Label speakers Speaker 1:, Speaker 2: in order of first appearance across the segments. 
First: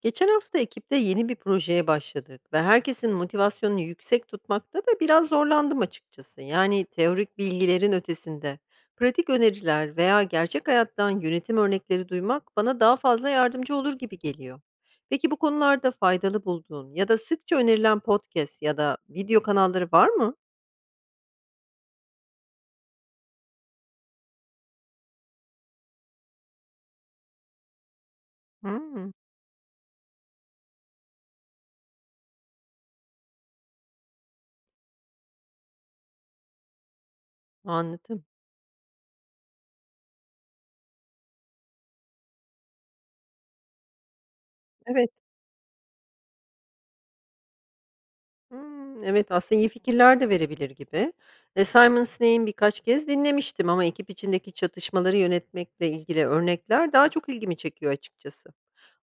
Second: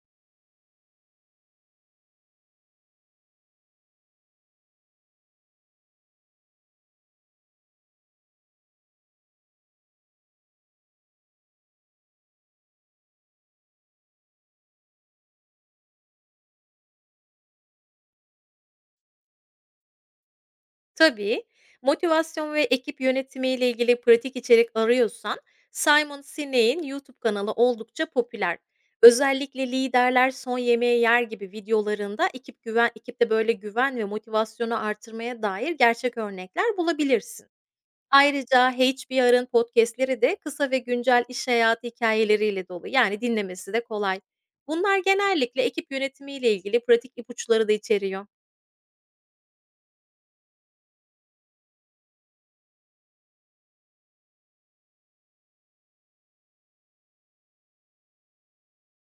Speaker 1: Geçen hafta ekipte yeni bir projeye başladık ve herkesin motivasyonunu yüksek tutmakta da biraz zorlandım açıkçası. Yani teorik bilgilerin ötesinde pratik öneriler veya gerçek hayattan yönetim örnekleri duymak bana daha fazla yardımcı olur gibi geliyor. Peki bu konularda faydalı bulduğun ya da sıkça önerilen podcast ya da video kanalları var mı?
Speaker 2: Tabii, motivasyon ve ekip yönetimiyle ilgili pratik içerik arıyorsan, Simon Sinek'in YouTube kanalı oldukça popüler.
Speaker 1: Hmm,
Speaker 2: Özellikle Liderler Son Yemeği Yer gibi videolarında ekipte böyle güven ve motivasyonu artırmaya dair gerçek örnekler bulabilirsin.
Speaker 1: anladım.
Speaker 2: Ayrıca HBR'ın podcast'leri de kısa ve güncel iş hayatı hikayeleriyle dolu. Yani dinlemesi de kolay. Bunlar
Speaker 1: Evet.
Speaker 2: genellikle ekip yönetimiyle ilgili pratik ipuçları da içeriyor.
Speaker 1: Hımm, evet, aslında iyi fikirler de verebilir gibi. Simon Sinek'in birkaç kez dinlemiştim ama ekip içindeki çatışmaları yönetmekle ilgili örnekler daha çok ilgimi çekiyor açıkçası.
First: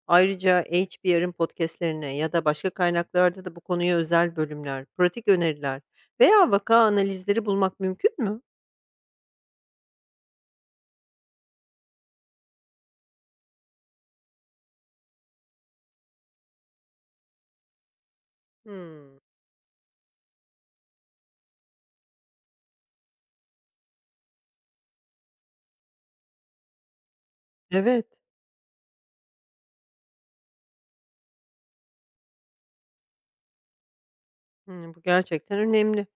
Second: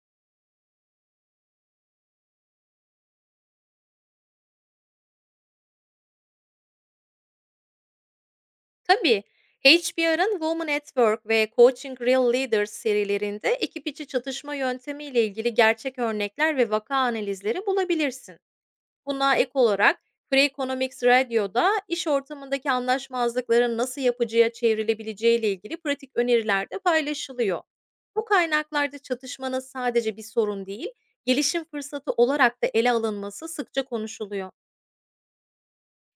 Speaker 1: Ayrıca HBR'ın podcast'lerine ya da başka kaynaklarda da bu konuya özel bölümler, pratik öneriler veya vaka analizleri bulmak mümkün mü?
Speaker 2: Tabii. HBR'ın Women at Work ve Coaching Real Leaders serilerinde ekip içi çatışma yöntemiyle ilgili gerçek örnekler ve vaka analizleri bulabilirsin.
Speaker 1: Hımm,
Speaker 2: Buna ek olarak Free Economics Radio'da iş ortamındaki anlaşmazlıkların nasıl yapıcıya çevrilebileceği ile ilgili pratik öneriler de paylaşılıyor.
Speaker 1: evet.
Speaker 2: Bu kaynaklarda çatışmanın sadece bir sorun değil, gelişim fırsatı olarak da ele alınması sıkça konuşuluyor.
Speaker 1: Hımm, bu gerçekten önemli.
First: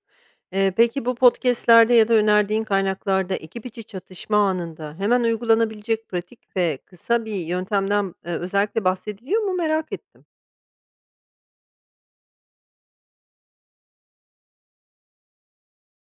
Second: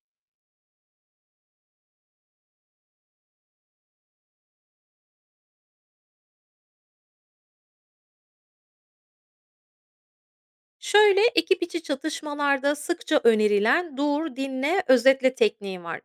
Speaker 1: Peki bu podcast'lerde ya da önerdiğin kaynaklarda ekip içi çatışma anında hemen uygulanabilecek pratik ve kısa bir yöntemden, özellikle bahsediliyor mu merak ettim.
Speaker 2: Şöyle ekip içi çatışmalarda sıkça önerilen dur, dinle, özetle tekniği var.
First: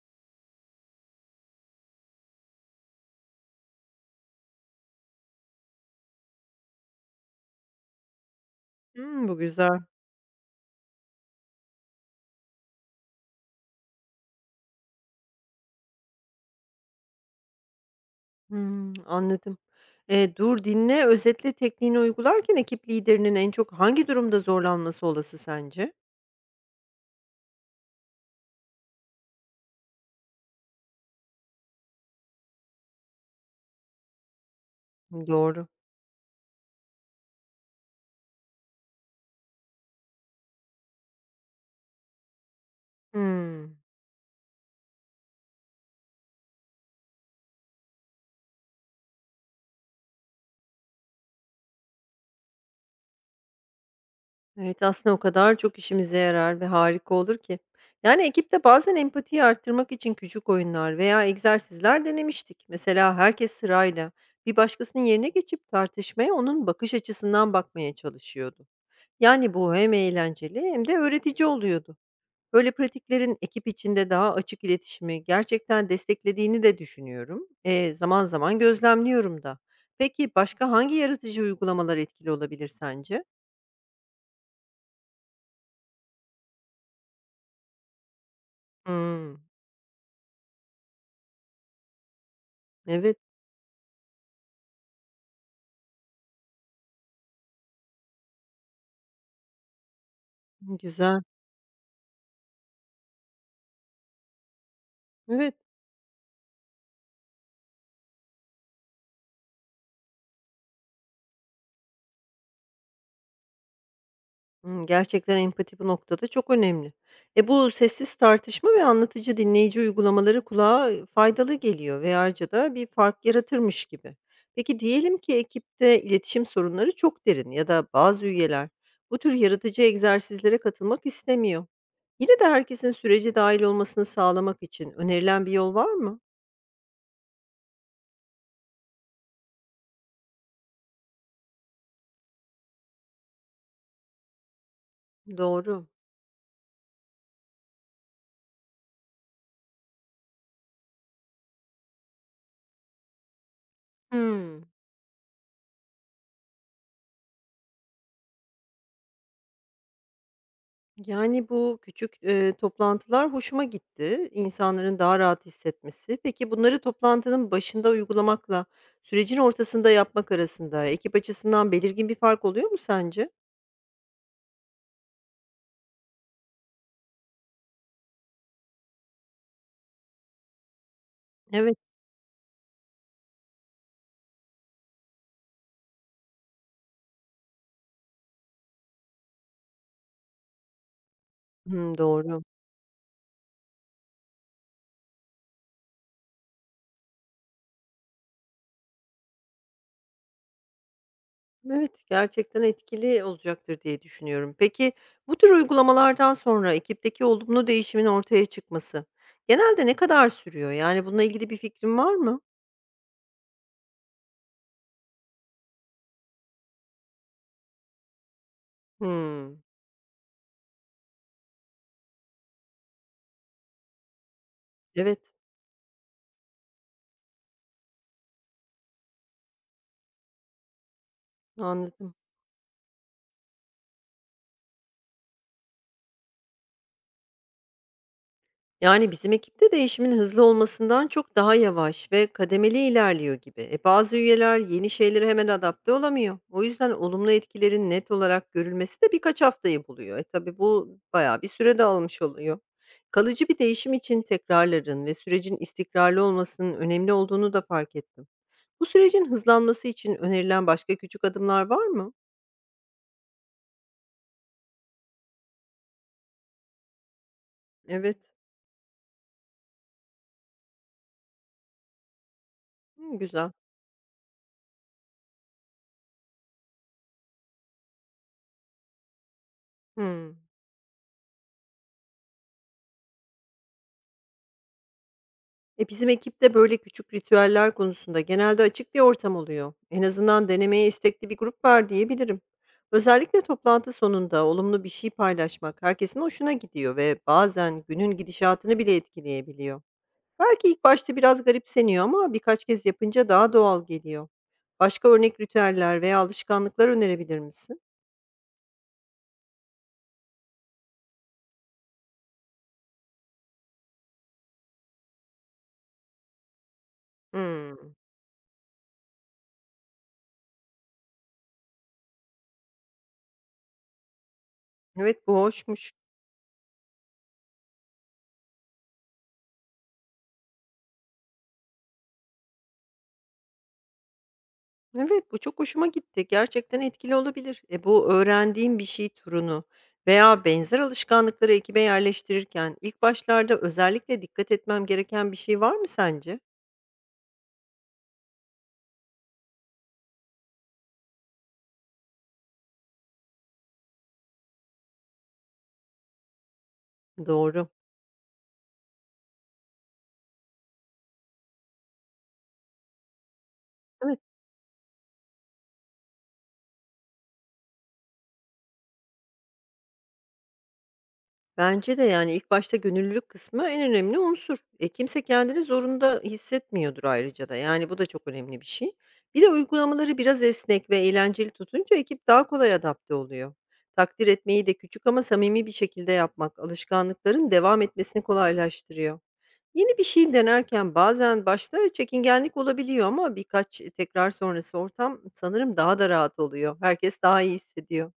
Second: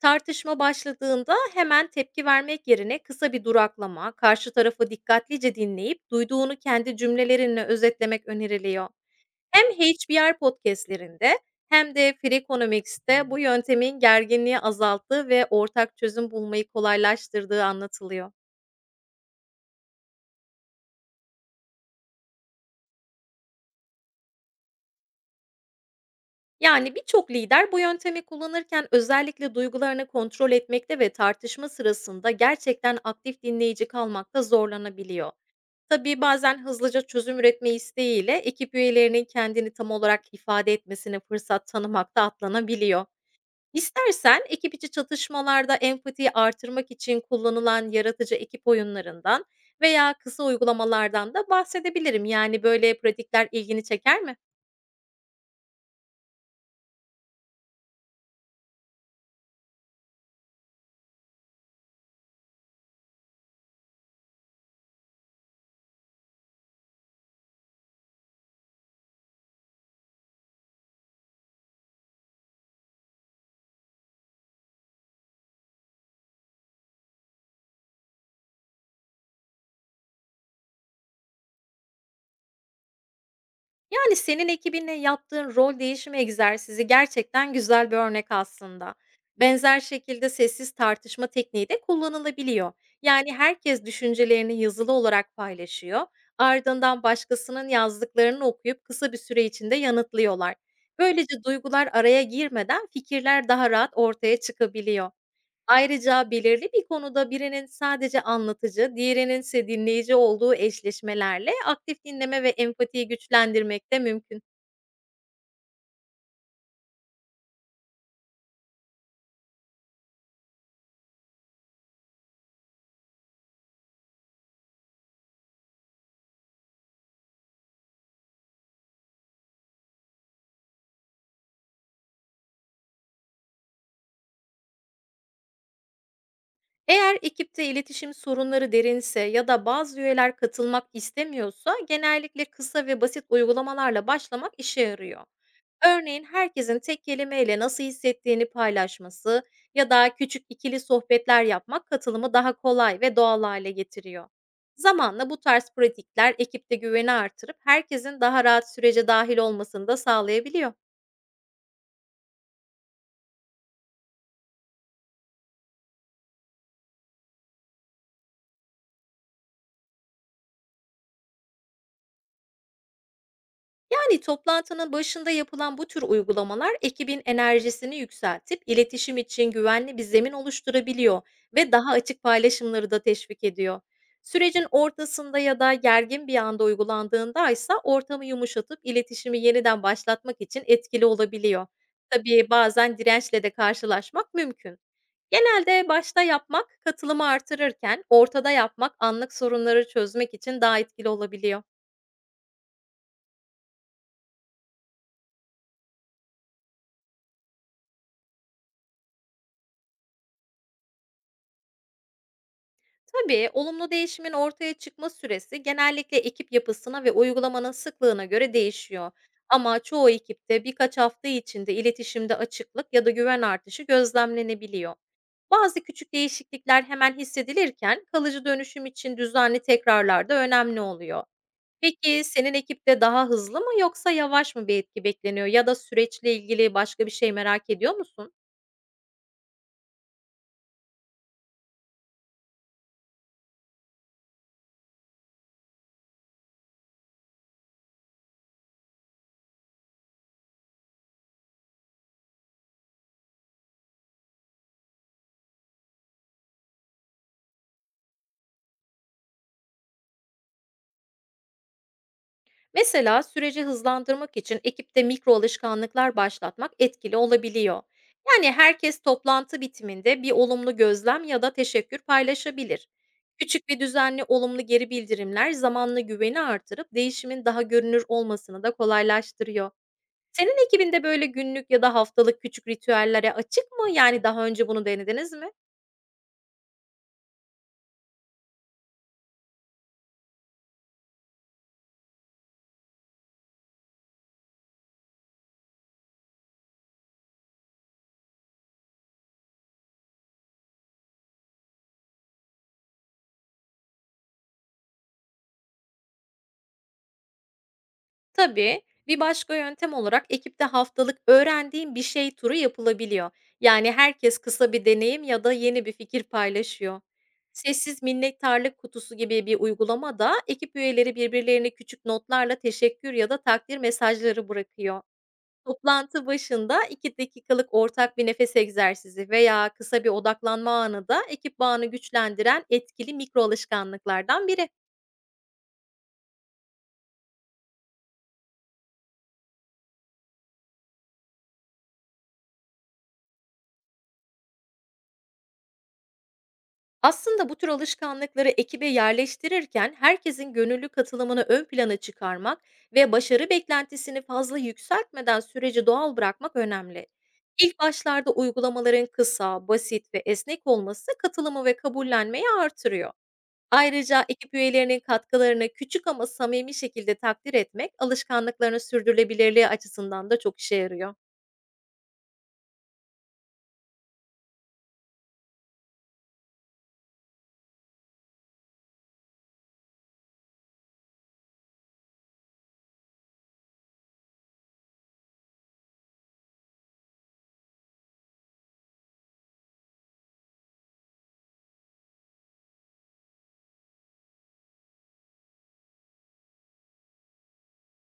Speaker 2: Tartışma başladığında hemen tepki vermek yerine kısa bir duraklama, karşı tarafı dikkatlice dinleyip duyduğunu kendi cümlelerinle özetlemek öneriliyor.
Speaker 1: Hımm, bu
Speaker 2: Hem
Speaker 1: güzel.
Speaker 2: HBR podcastlerinde hem de Freakonomics'te bu yöntemin gerginliği azalttığı ve ortak çözüm bulmayı kolaylaştırdığı anlatılıyor.
Speaker 1: Hımm, anladım. Dur, dinle, özetle tekniğini uygularken ekip liderinin en çok hangi durumda zorlanması olası sence?
Speaker 2: Yani birçok lider bu yöntemi kullanırken özellikle duygularını kontrol etmekte ve tartışma sırasında gerçekten aktif dinleyici kalmakta zorlanabiliyor.
Speaker 1: Doğru.
Speaker 2: Tabii bazen hızlıca çözüm üretme isteğiyle ekip üyelerinin kendini tam olarak ifade etmesine fırsat tanımakta atlanabiliyor.
Speaker 1: Hımm.
Speaker 2: İstersen ekip içi çatışmalarda empatiyi artırmak için kullanılan yaratıcı ekip oyunlarından veya kısa uygulamalardan da bahsedebilirim. Yani böyle pratikler ilgini çeker mi?
Speaker 1: Evet, aslında o kadar çok işimize yarar ve harika olur ki. Yani ekipte bazen empatiyi arttırmak için küçük oyunlar veya egzersizler denemiştik. Mesela herkes sırayla bir başkasının yerine geçip tartışmaya onun bakış açısından bakmaya çalışıyordu. Yani bu hem eğlenceli hem de öğretici oluyordu. Böyle pratiklerin ekip içinde daha açık iletişimi gerçekten desteklediğini de düşünüyorum. E, zaman zaman gözlemliyorum da. Peki başka hangi yaratıcı uygulamalar etkili olabilir sence?
Speaker 2: Yani, senin ekibinle yaptığın rol değişimi egzersizi gerçekten güzel bir örnek aslında.
Speaker 1: Hmm,
Speaker 2: Benzer şekilde sessiz tartışma tekniği de kullanılabiliyor.
Speaker 1: evet.
Speaker 2: Yani, herkes düşüncelerini yazılı olarak paylaşıyor. Ardından başkasının yazdıklarını okuyup kısa bir süre içinde yanıtlıyorlar.
Speaker 1: Güzel.
Speaker 2: Böylece duygular araya girmeden fikirler daha rahat ortaya çıkabiliyor.
Speaker 1: Evet,
Speaker 2: Ayrıca belirli bir konuda birinin sadece anlatıcı, diğerinin ise dinleyici olduğu eşleşmelerle aktif dinleme ve empatiyi güçlendirmek de mümkün.
Speaker 1: gerçekten empati bu noktada çok önemli. E, bu sessiz tartışma ve anlatıcı dinleyici uygulamaları kulağa, faydalı geliyor ve ayrıca da bir fark yaratırmış gibi. Peki diyelim ki ekipte iletişim sorunları çok derin ya da bazı üyeler bu tür yaratıcı egzersizlere katılmak istemiyor. Yine de herkesin sürece dahil olmasını sağlamak için önerilen bir yol var mı?
Speaker 2: Eğer ekipte iletişim sorunları derinse ya da bazı üyeler katılmak istemiyorsa, genellikle kısa ve basit uygulamalarla başlamak işe yarıyor.
Speaker 1: Doğru.
Speaker 2: Örneğin herkesin tek kelimeyle nasıl hissettiğini paylaşması ya da küçük ikili sohbetler yapmak katılımı daha kolay ve doğal hale getiriyor.
Speaker 1: Hımm.
Speaker 2: Zamanla bu tarz pratikler ekipte güveni artırıp herkesin daha rahat sürece dahil olmasını da sağlayabiliyor.
Speaker 1: Yani, bu küçük, toplantılar hoşuma gitti, insanların daha rahat hissetmesi. Peki, bunları toplantının başında uygulamakla sürecin ortasında yapmak arasında ekip açısından belirgin bir fark oluyor mu sence?
Speaker 2: Yani toplantının başında yapılan bu tür uygulamalar ekibin enerjisini yükseltip iletişim için güvenli bir zemin oluşturabiliyor ve
Speaker 1: Evet,
Speaker 2: daha açık paylaşımları da teşvik ediyor. Sürecin ortasında ya da gergin bir anda uygulandığında ise ortamı yumuşatıp iletişimi yeniden başlatmak için etkili olabiliyor.
Speaker 1: hımm, doğru.
Speaker 2: Tabii bazen dirençle de karşılaşmak mümkün. Genelde başta yapmak katılımı artırırken, ortada yapmak anlık sorunları çözmek için daha etkili olabiliyor.
Speaker 1: Evet, gerçekten etkili olacaktır diye düşünüyorum. Peki, bu tür uygulamalardan sonra ekipteki olumlu değişimin ortaya çıkması genelde ne kadar sürüyor? Yani, bununla ilgili bir fikrin var mı?
Speaker 2: Tabii olumlu değişimin ortaya çıkma süresi genellikle ekip yapısına ve uygulamanın sıklığına göre değişiyor.
Speaker 1: Hımm,
Speaker 2: Ama çoğu ekipte birkaç hafta içinde iletişimde açıklık ya da güven artışı gözlemlenebiliyor.
Speaker 1: evet,
Speaker 2: Bazı küçük değişiklikler hemen hissedilirken, kalıcı dönüşüm için düzenli tekrarlar da önemli oluyor.
Speaker 1: anladım.
Speaker 2: Peki senin ekipte daha hızlı mı yoksa yavaş mı bir etki bekleniyor, ya da süreçle ilgili başka bir şey merak ediyor musun?
Speaker 1: Yani bizim ekipte değişimin hızlı olmasından çok daha yavaş ve kademeli ilerliyor gibi. E bazı üyeler yeni şeylere hemen adapte olamıyor. O yüzden olumlu etkilerin net olarak görülmesi de birkaç haftayı buluyor. E tabii bu bayağı bir süre de almış oluyor. Kalıcı bir değişim için tekrarların ve sürecin istikrarlı olmasının önemli olduğunu da fark ettim. Bu sürecin hızlanması için önerilen başka küçük adımlar var mı?
Speaker 2: Mesela süreci hızlandırmak için ekipte mikro alışkanlıklar başlatmak etkili olabiliyor.
Speaker 1: Evet.
Speaker 2: Yani herkes toplantı bitiminde bir olumlu gözlem ya da teşekkür paylaşabilir.
Speaker 1: Hı, güzel.
Speaker 2: Küçük ve düzenli olumlu geri bildirimler zamanla güveni artırıp değişimin daha görünür olmasını da kolaylaştırıyor.
Speaker 1: Hı.
Speaker 2: Senin ekibinde böyle günlük ya da haftalık küçük ritüellere açık mı? Yani daha önce bunu denediniz mi?
Speaker 1: E, bizim ekipte böyle küçük ritüeller konusunda genelde açık bir ortam oluyor. En azından denemeye istekli bir grup var diyebilirim. Özellikle toplantı sonunda olumlu bir şey paylaşmak herkesin hoşuna gidiyor ve bazen günün gidişatını bile etkileyebiliyor. Belki ilk başta biraz garipseniyor ama birkaç kez yapınca daha doğal geliyor. Başka örnek ritüeller veya alışkanlıklar önerebilir misin?
Speaker 2: Tabii, bir başka yöntem olarak ekipte haftalık öğrendiğim bir şey turu yapılabiliyor. Yani herkes kısa bir deneyim ya da yeni bir fikir paylaşıyor.
Speaker 1: Hmm,
Speaker 2: Sessiz minnettarlık kutusu gibi bir uygulama da ekip üyeleri birbirlerine küçük notlarla teşekkür ya da takdir mesajları bırakıyor.
Speaker 1: evet bu hoşmuş.
Speaker 2: Toplantı başında 2 dakikalık ortak bir nefes egzersizi veya kısa bir odaklanma anı da ekip bağını güçlendiren etkili mikro alışkanlıklardan biri.
Speaker 1: Evet, bu çok hoşuma gitti. Gerçekten etkili olabilir. E, bu öğrendiğim bir şey turunu veya benzer alışkanlıkları ekibe yerleştirirken ilk başlarda özellikle dikkat etmem gereken bir şey var mı sence?
Speaker 2: Aslında bu tür alışkanlıkları ekibe yerleştirirken herkesin gönüllü katılımını ön plana çıkarmak ve başarı beklentisini fazla yükseltmeden süreci doğal bırakmak önemli.
Speaker 1: Doğru.
Speaker 2: İlk başlarda uygulamaların kısa, basit ve esnek olması katılımı ve kabullenmeyi artırıyor.
Speaker 1: Evet.
Speaker 2: Ayrıca ekip üyelerinin katkılarını küçük ama samimi şekilde takdir etmek alışkanlıkların sürdürülebilirliği açısından da çok işe yarıyor.
Speaker 1: Bence de, yani, ilk başta gönüllülük kısmı en önemli unsur. E, kimse kendini zorunda hissetmiyordur ayrıca da, yani, bu da çok önemli bir şey. Bir de uygulamaları biraz esnek ve eğlenceli tutunca ekip daha kolay adapte oluyor. Takdir etmeyi de küçük ama samimi bir şekilde yapmak alışkanlıkların devam etmesini kolaylaştırıyor. Yeni bir şey denerken bazen başta çekingenlik olabiliyor ama birkaç tekrar sonrası ortam sanırım daha da rahat oluyor. Herkes daha iyi hissediyor.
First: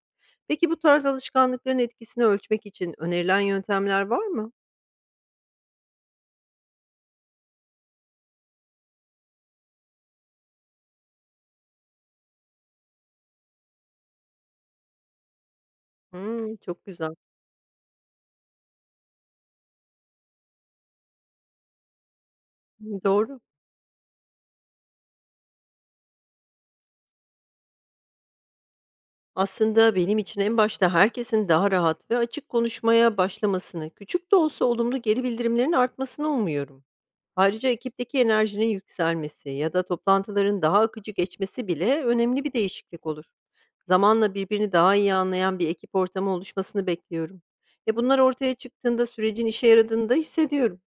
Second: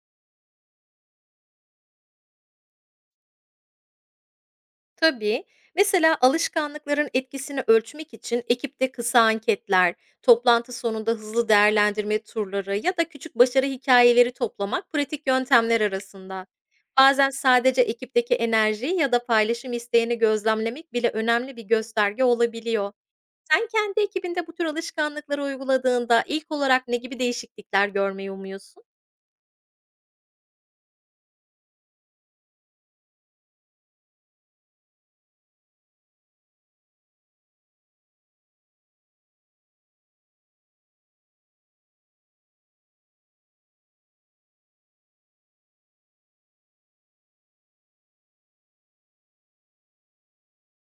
Speaker 1: Peki bu tarz alışkanlıkların etkisini ölçmek için önerilen yöntemler var mı?
Speaker 2: Tabii. Mesela alışkanlıkların etkisini ölçmek için ekipte kısa anketler, toplantı sonunda hızlı değerlendirme turları ya da küçük başarı hikayeleri toplamak pratik yöntemler arasında.
Speaker 1: Hımm, çok güzel.
Speaker 2: Bazen sadece ekipteki enerjiyi ya da paylaşım isteğini gözlemlemek bile önemli bir gösterge olabiliyor.
Speaker 1: Doğru.
Speaker 2: Sen kendi ekibinde bu tür alışkanlıkları uyguladığında ilk olarak ne gibi değişiklikler görmeyi umuyorsun?
Speaker 1: Aslında benim için en başta herkesin daha rahat ve açık konuşmaya başlamasını, küçük de olsa olumlu geri bildirimlerin artmasını umuyorum. Ayrıca ekipteki enerjinin yükselmesi ya da toplantıların daha akıcı geçmesi bile önemli bir değişiklik olur. Zamanla birbirini daha iyi anlayan bir ekip ortamı oluşmasını bekliyorum. E, bunlar ortaya çıktığında sürecin işe yaradığını da hissediyorum.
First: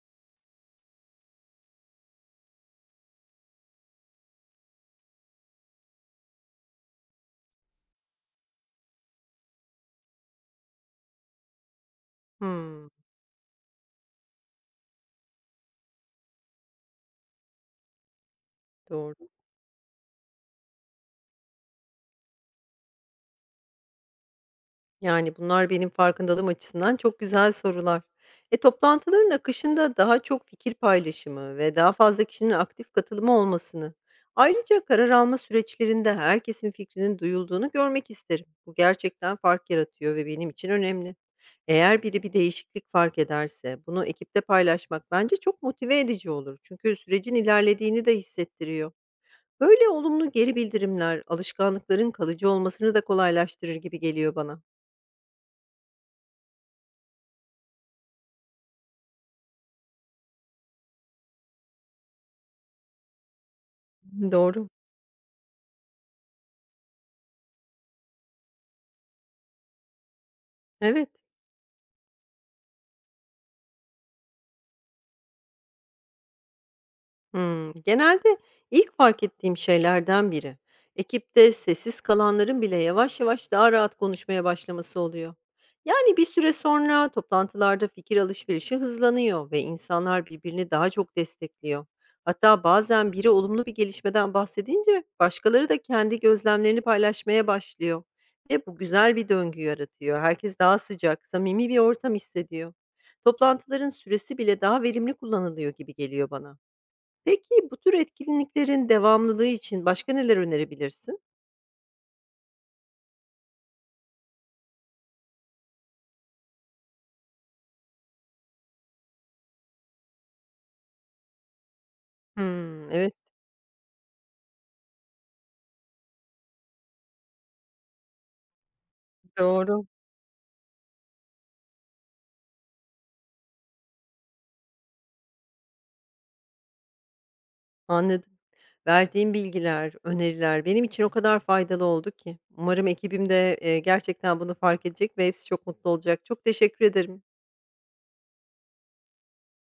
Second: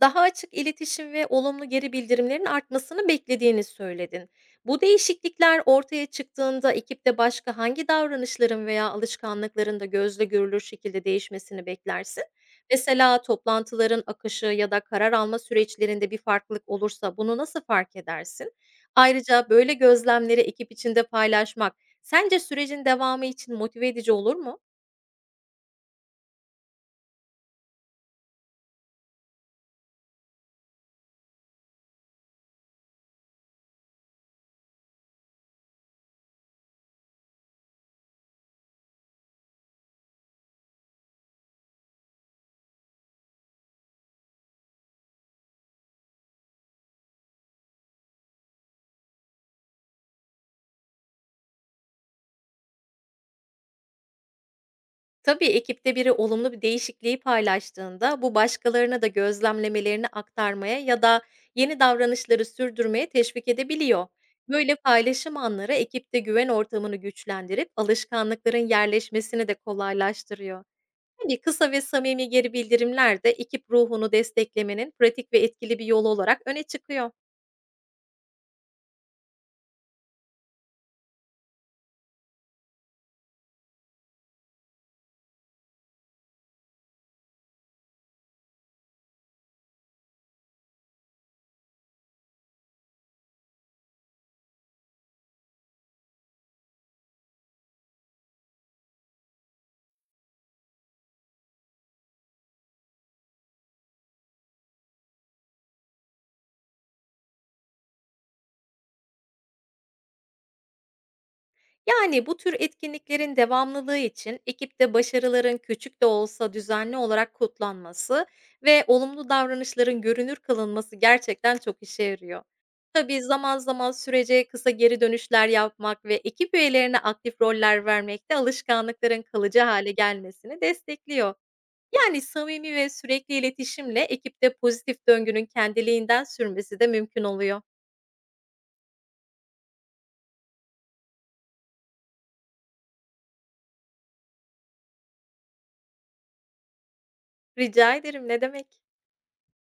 Speaker 2: Daha açık iletişim ve olumlu geri bildirimlerin artmasını beklediğini söyledin. Bu değişiklikler ortaya çıktığında ekipte başka hangi davranışların veya alışkanlıkların da gözle görülür şekilde değişmesini beklersin?
Speaker 1: Hımm,
Speaker 2: Mesela toplantıların akışı ya da karar alma süreçlerinde bir farklılık olursa bunu nasıl fark edersin?
Speaker 1: doğru.
Speaker 2: Ayrıca böyle gözlemleri ekip içinde paylaşmak sence sürecin devamı için motive edici olur mu?
Speaker 1: Yani, bunlar benim farkındalığım açısından çok güzel sorular. E, toplantıların akışında daha çok fikir paylaşımı ve daha fazla kişinin aktif katılımı olmasını, ayrıca karar alma süreçlerinde herkesin fikrinin duyulduğunu görmek isterim. Bu gerçekten fark yaratıyor ve benim için önemli. Eğer biri bir değişiklik fark ederse, bunu ekipte paylaşmak bence çok motive edici olur. Çünkü sürecin ilerlediğini de hissettiriyor. Böyle olumlu geri bildirimler, alışkanlıkların kalıcı olmasını da kolaylaştırır gibi geliyor bana.
Speaker 2: Tabii, ekipte biri olumlu bir değişikliği paylaştığında bu başkalarına da gözlemlemelerini aktarmaya ya da yeni davranışları sürdürmeye teşvik edebiliyor.
Speaker 1: Doğru.
Speaker 2: Böyle paylaşım anları ekipte güven ortamını güçlendirip alışkanlıkların yerleşmesini de kolaylaştırıyor.
Speaker 1: Evet.
Speaker 2: Hani kısa ve samimi geri bildirimler de ekip ruhunu desteklemenin pratik ve etkili bir yolu olarak öne çıkıyor.
Speaker 1: Hımm. Genelde ilk fark ettiğim şeylerden biri, ekipte sessiz kalanların bile yavaş yavaş daha rahat konuşmaya başlaması oluyor. Yani bir süre sonra toplantılarda fikir alışverişi hızlanıyor ve insanlar birbirini daha çok destekliyor. Hatta bazen biri olumlu bir gelişmeden bahsedince başkaları da kendi gözlemlerini paylaşmaya başlıyor ve bu güzel bir döngü yaratıyor. Herkes daha sıcak, samimi bir ortam hissediyor. Toplantıların süresi bile daha verimli kullanılıyor gibi geliyor bana. Peki, bu tür etkinliklerin devamlılığı için başka neler önerebilirsin?
Speaker 2: Yani bu tür etkinliklerin devamlılığı için ekipte başarıların küçük de olsa düzenli olarak kutlanması ve olumlu davranışların görünür kılınması gerçekten çok işe yarıyor.
Speaker 1: Hımm. Evet,
Speaker 2: Tabii, zaman zaman sürece kısa geri dönüşler yapmak ve ekip üyelerine aktif roller vermek de alışkanlıkların kalıcı
Speaker 1: doğru.
Speaker 2: hale gelmesini destekliyor. Yani samimi ve sürekli iletişimle ekipte pozitif döngünün kendiliğinden sürmesi de mümkün oluyor.
Speaker 1: Anladım. Verdiğin bilgiler, öneriler benim için o kadar faydalı oldu ki. Umarım ekibim de, gerçekten bunu fark edecek ve hepsi çok mutlu olacak. Çok teşekkür ederim.
Speaker 2: Rica ederim, ne demek?